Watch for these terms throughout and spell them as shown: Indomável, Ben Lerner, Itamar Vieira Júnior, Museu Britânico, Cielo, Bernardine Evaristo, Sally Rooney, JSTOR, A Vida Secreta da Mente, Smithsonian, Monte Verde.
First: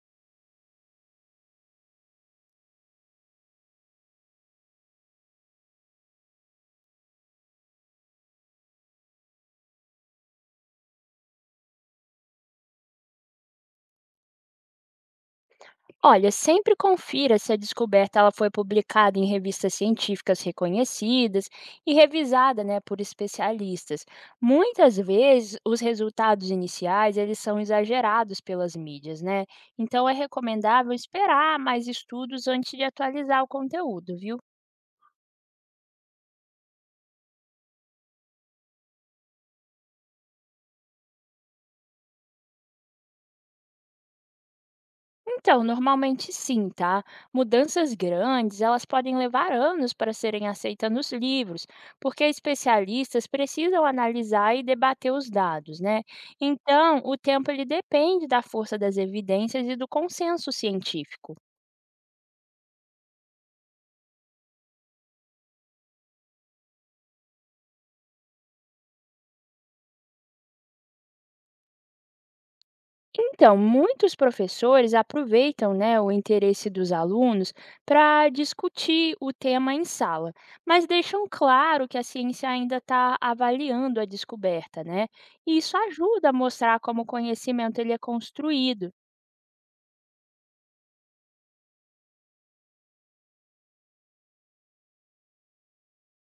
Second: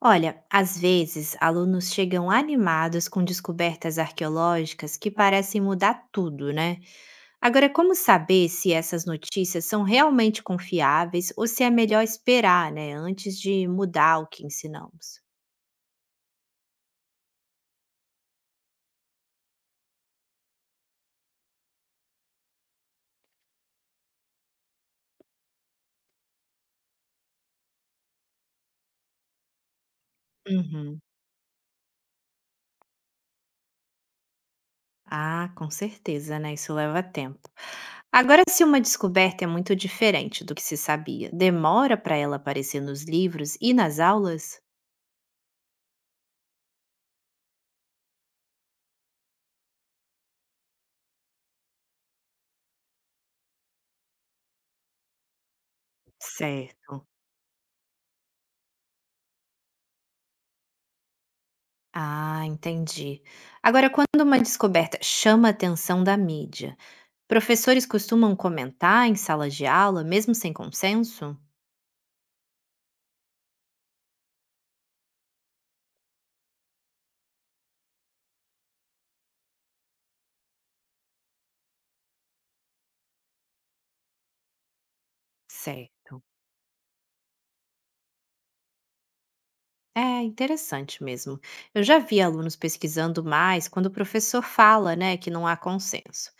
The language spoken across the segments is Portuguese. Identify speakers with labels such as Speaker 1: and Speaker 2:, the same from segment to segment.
Speaker 1: Olha, às vezes, alunos chegam animados com descobertas arqueológicas que parecem mudar tudo, né? Agora, como saber se essas notícias são realmente confiáveis ou se é melhor esperar, né, antes de mudar o que ensinamos?
Speaker 2: Olha, sempre confira se a descoberta ela foi publicada em revistas científicas reconhecidas e revisada, né, por especialistas. Muitas vezes, os resultados iniciais eles são exagerados pelas mídias, né? Então é recomendável
Speaker 1: Uhum.
Speaker 2: esperar mais estudos antes de atualizar o conteúdo, viu?
Speaker 1: Ah, com certeza, né? Isso leva tempo. Agora, se uma descoberta é muito diferente do que se sabia, demora para ela aparecer nos livros e nas aulas?
Speaker 2: Então, normalmente sim, tá? Mudanças grandes, elas podem levar anos para serem aceitas nos livros, porque especialistas precisam analisar e debater os dados, né? Então,
Speaker 1: Certo.
Speaker 2: o tempo ele depende da força das evidências e do consenso científico.
Speaker 1: Ah, entendi. Agora, quando uma descoberta chama a atenção da mídia, professores costumam comentar em sala de aula, mesmo sem consenso?
Speaker 2: Então, muitos professores aproveitam, né, o interesse dos alunos para discutir o tema em sala, mas deixam claro que a ciência ainda está avaliando a descoberta, né? E isso
Speaker 1: Certo.
Speaker 2: ajuda a mostrar como o conhecimento ele é construído.
Speaker 1: É interessante mesmo. Eu já vi alunos pesquisando mais quando o professor fala, né, que não há consenso.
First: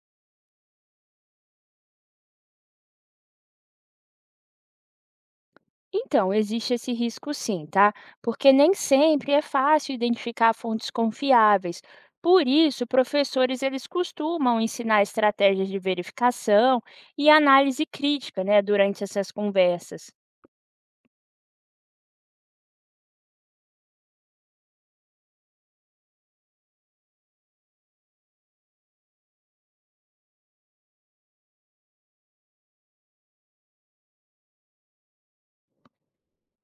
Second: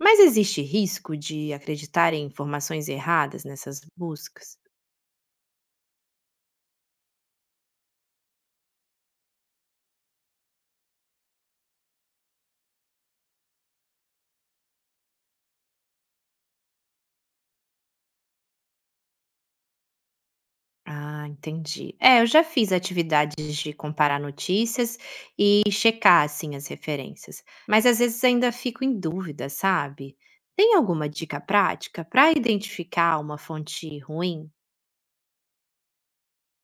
Speaker 1: Mas existe risco de acreditar em informações erradas nessas buscas?
Speaker 2: Então, existe esse risco sim, tá? Porque nem sempre é fácil identificar fontes confiáveis. Por isso, professores eles costumam ensinar estratégias de verificação e análise crítica, né, durante essas conversas.
Speaker 1: Ah, entendi. É, eu já fiz atividades de comparar notícias e checar, assim, as referências, mas às vezes ainda fico em dúvida, sabe? Tem alguma dica prática para identificar uma fonte ruim?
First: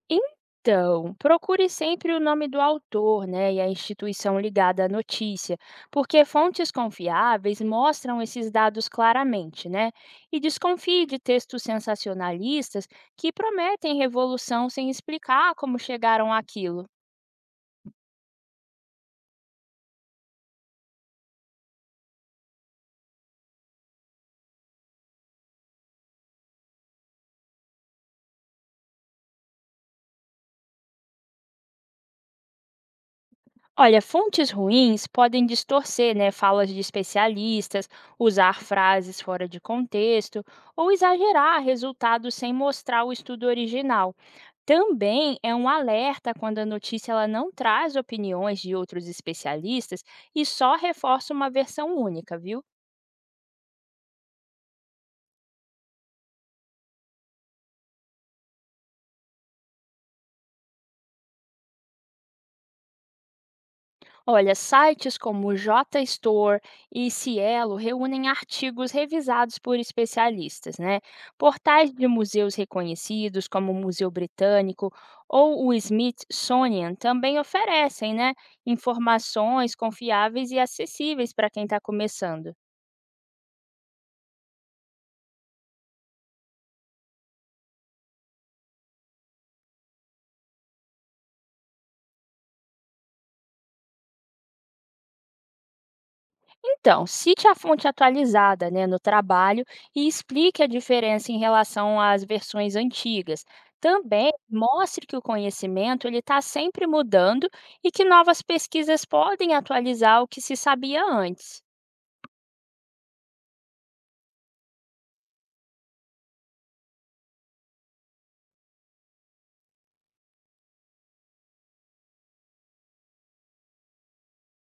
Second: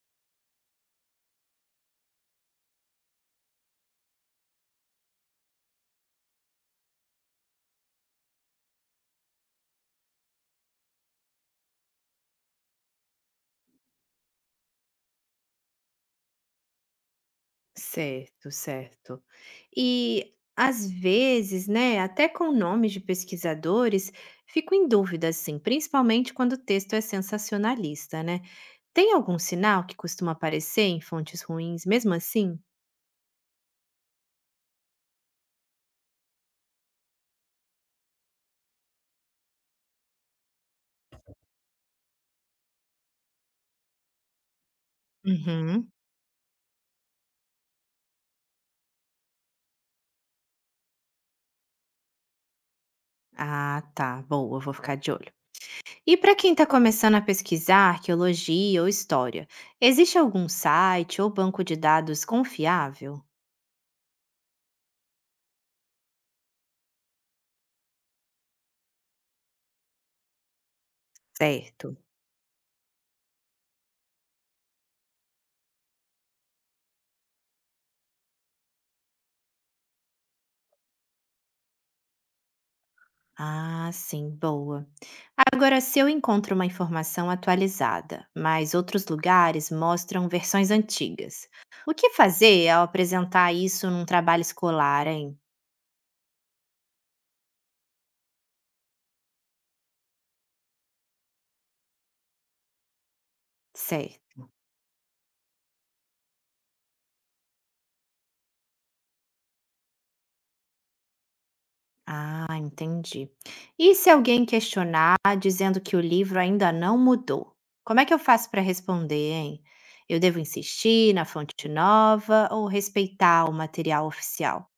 Speaker 2: Então, procure sempre o nome do autor, né, e a instituição ligada à notícia, porque fontes confiáveis mostram esses dados claramente, né? E desconfie de textos sensacionalistas que prometem revolução sem explicar como chegaram àquilo.
Speaker 1: Certo, certo. E às vezes, né, até com nomes de pesquisadores, fico em dúvida, assim, principalmente quando o texto é sensacionalista, né? Tem algum sinal que costuma aparecer em fontes ruins, mesmo assim?
Speaker 2: Olha, fontes ruins podem distorcer, né, falas de especialistas, usar frases fora de contexto ou exagerar resultados sem mostrar o estudo original. Também é um
Speaker 1: Uhum.
Speaker 2: alerta quando a notícia ela não traz opiniões de outros especialistas e só reforça uma versão única, viu?
Speaker 1: Ah, tá. Boa, vou ficar de olho. E para quem está começando a pesquisar arqueologia ou história, existe algum site ou banco de dados confiável?
Speaker 2: Olha, sites como o JSTOR e Cielo reúnem artigos revisados por especialistas, né? Portais
Speaker 1: Certo.
Speaker 2: de museus reconhecidos, como o Museu Britânico ou o Smithsonian, também oferecem, né, informações confiáveis e acessíveis para quem está começando.
Speaker 1: Ah, sim, boa. Agora, se eu encontro uma informação atualizada, mas outros lugares mostram versões antigas, o que fazer ao apresentar isso num trabalho escolar, hein?
Speaker 2: Então, cite a fonte atualizada, né, no trabalho e explique a diferença em relação às versões antigas. Também
Speaker 1: Certo.
Speaker 2: mostre que o conhecimento ele está sempre mudando e que novas pesquisas podem atualizar o que se sabia antes.
Speaker 1: Ah, entendi. E se alguém questionar dizendo que o livro ainda não mudou? Como é que eu faço para responder, hein? Eu devo insistir na fonte nova ou respeitar o material oficial?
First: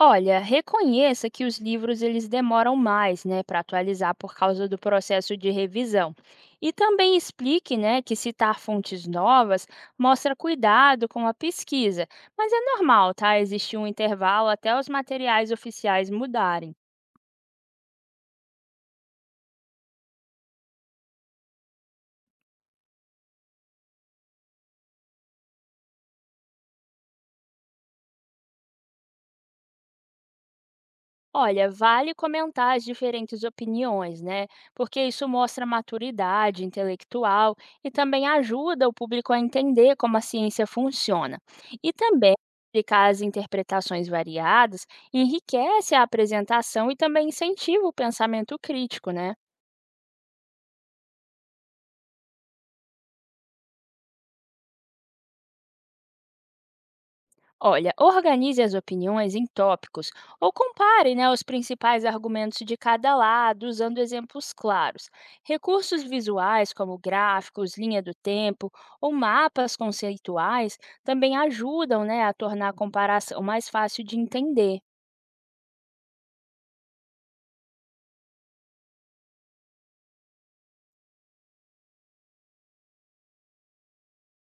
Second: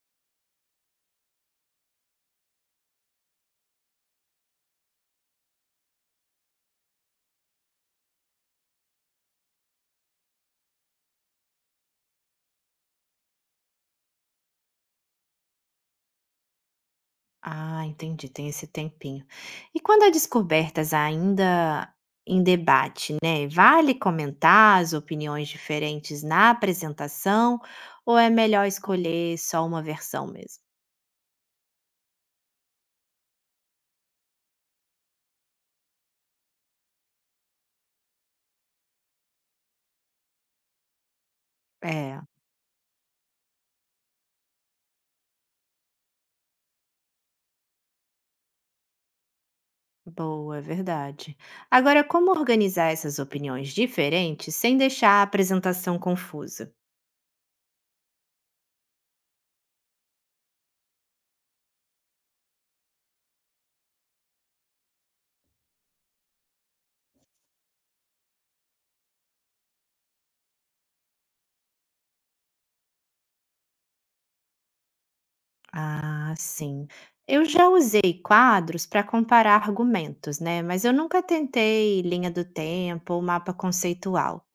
Speaker 2: Olha, reconheça que os livros eles demoram mais, né, para atualizar por causa do processo de revisão. E também explique, né, que citar fontes novas mostra cuidado com a pesquisa, mas é normal, tá? Existir um intervalo até os materiais oficiais mudarem.
Speaker 1: Ah, entendi, tem esse tempinho. E quando há descobertas ainda em debate, né? Vale comentar as opiniões diferentes na apresentação ou é melhor escolher só uma versão mesmo?
Speaker 2: Olha, vale comentar as diferentes opiniões, né? Porque isso mostra maturidade intelectual e também ajuda o público a entender como a ciência funciona. E
Speaker 1: É.
Speaker 2: também explicar as interpretações variadas enriquece a apresentação e também incentiva o pensamento crítico, né?
Speaker 1: Boa, verdade. Agora, como organizar essas opiniões diferentes sem deixar a apresentação confusa?
Speaker 2: Olha, organize as opiniões em tópicos ou compare né, os principais argumentos de cada lado usando exemplos claros. Recursos visuais, como gráficos, linha do tempo ou mapas conceituais, também ajudam né, a tornar a comparação mais fácil de entender.
Speaker 1: Ah, sim. Eu já usei quadros para comparar argumentos, né? Mas eu nunca tentei linha do tempo ou mapa conceitual.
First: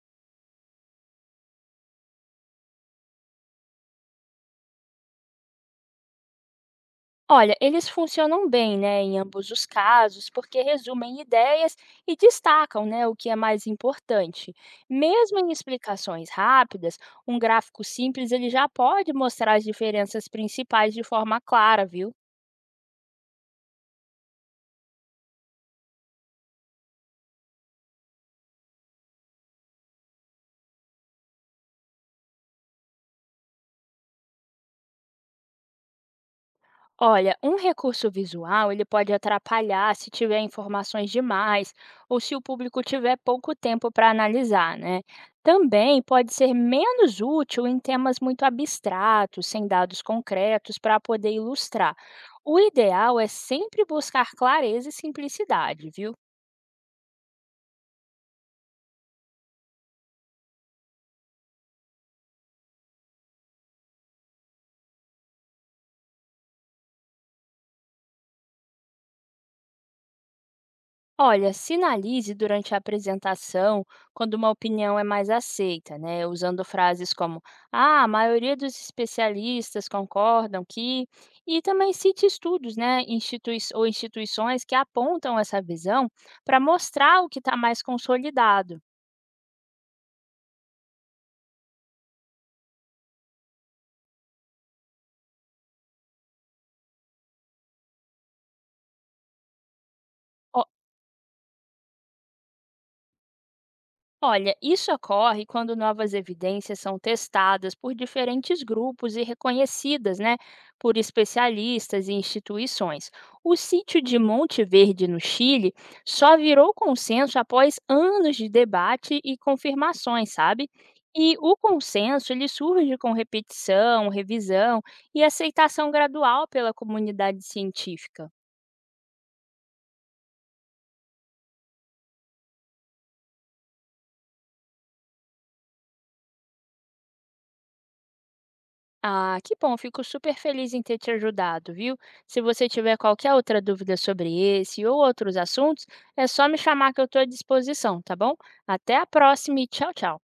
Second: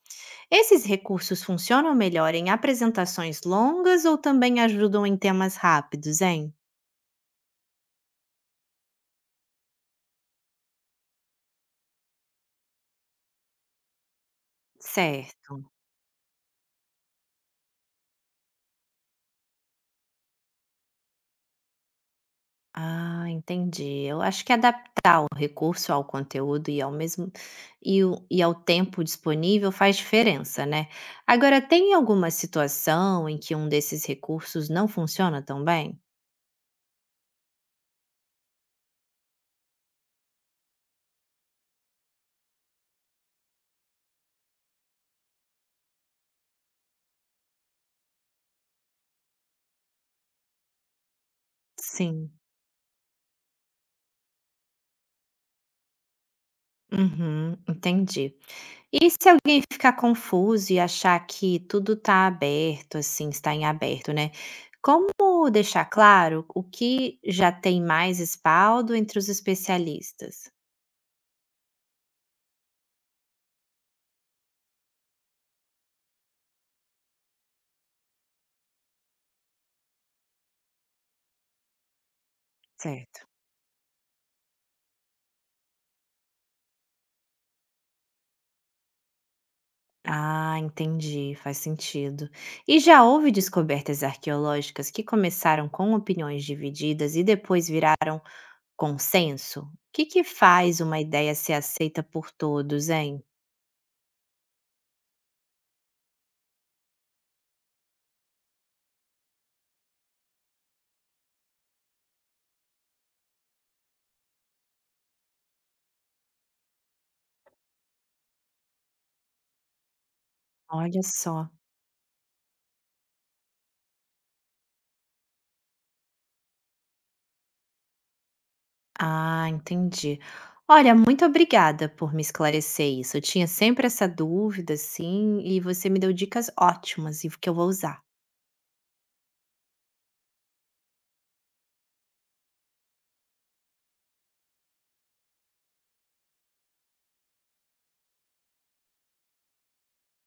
Speaker 1: Esses recursos funcionam melhor em apresentações longas ou também ajudam em temas rápidos, hein?
Speaker 2: Olha, eles funcionam bem, né, em ambos os casos, porque resumem ideias e destacam, né, o que é mais importante. Mesmo em
Speaker 1: Certo.
Speaker 2: explicações rápidas, um gráfico simples ele já pode mostrar as diferenças principais de forma clara, viu?
Speaker 1: Ah, entendi. Eu acho que é adaptar o recurso ao conteúdo e ao mesmo e ao tempo disponível faz diferença, né? Agora, tem alguma situação em que um desses recursos não funciona tão bem?
Speaker 2: Olha, um recurso visual ele pode atrapalhar se tiver informações demais ou se o público tiver pouco tempo para analisar, né? Também pode ser menos útil em temas muito abstratos, sem dados concretos para poder ilustrar.
Speaker 1: Sim.
Speaker 2: O ideal é sempre buscar clareza e simplicidade, viu?
Speaker 1: Uhum, entendi. E se alguém ficar confuso e achar que tudo está aberto, assim, está em aberto, né? Como deixar claro o que já tem mais respaldo entre os especialistas?
Speaker 2: Olha, sinalize durante a apresentação quando uma opinião é mais aceita, né? Usando frases como: "Ah, a maioria dos especialistas concordam que", e também cite estudos, né,
Speaker 1: Certo.
Speaker 2: institui ou instituições que apontam essa visão para mostrar o que está mais consolidado.
Speaker 1: Ah, entendi, faz sentido. E já houve descobertas arqueológicas que começaram com opiniões divididas e depois viraram consenso? O que que faz uma ideia ser aceita por todos, hein?
Speaker 2: Olha, isso ocorre quando novas evidências são testadas por diferentes grupos e reconhecidas, né, por especialistas e instituições. O sítio de Monte Verde, no Chile, só virou consenso após anos de debate e confirmações, sabe?
Speaker 1: Olha
Speaker 2: E
Speaker 1: só.
Speaker 2: o consenso ele surge com repetição, revisão e aceitação gradual pela comunidade científica.
Speaker 1: Ah, entendi. Olha, muito obrigada por me esclarecer isso. Eu tinha sempre essa dúvida, assim, e você me deu dicas ótimas e que eu vou usar.
Speaker 2: Ah, que bom, fico super feliz em ter te ajudado, viu? Se você tiver qualquer outra dúvida sobre esse ou outros assuntos, é só me chamar que eu estou à disposição, tá bom? Até a próxima e tchau, tchau.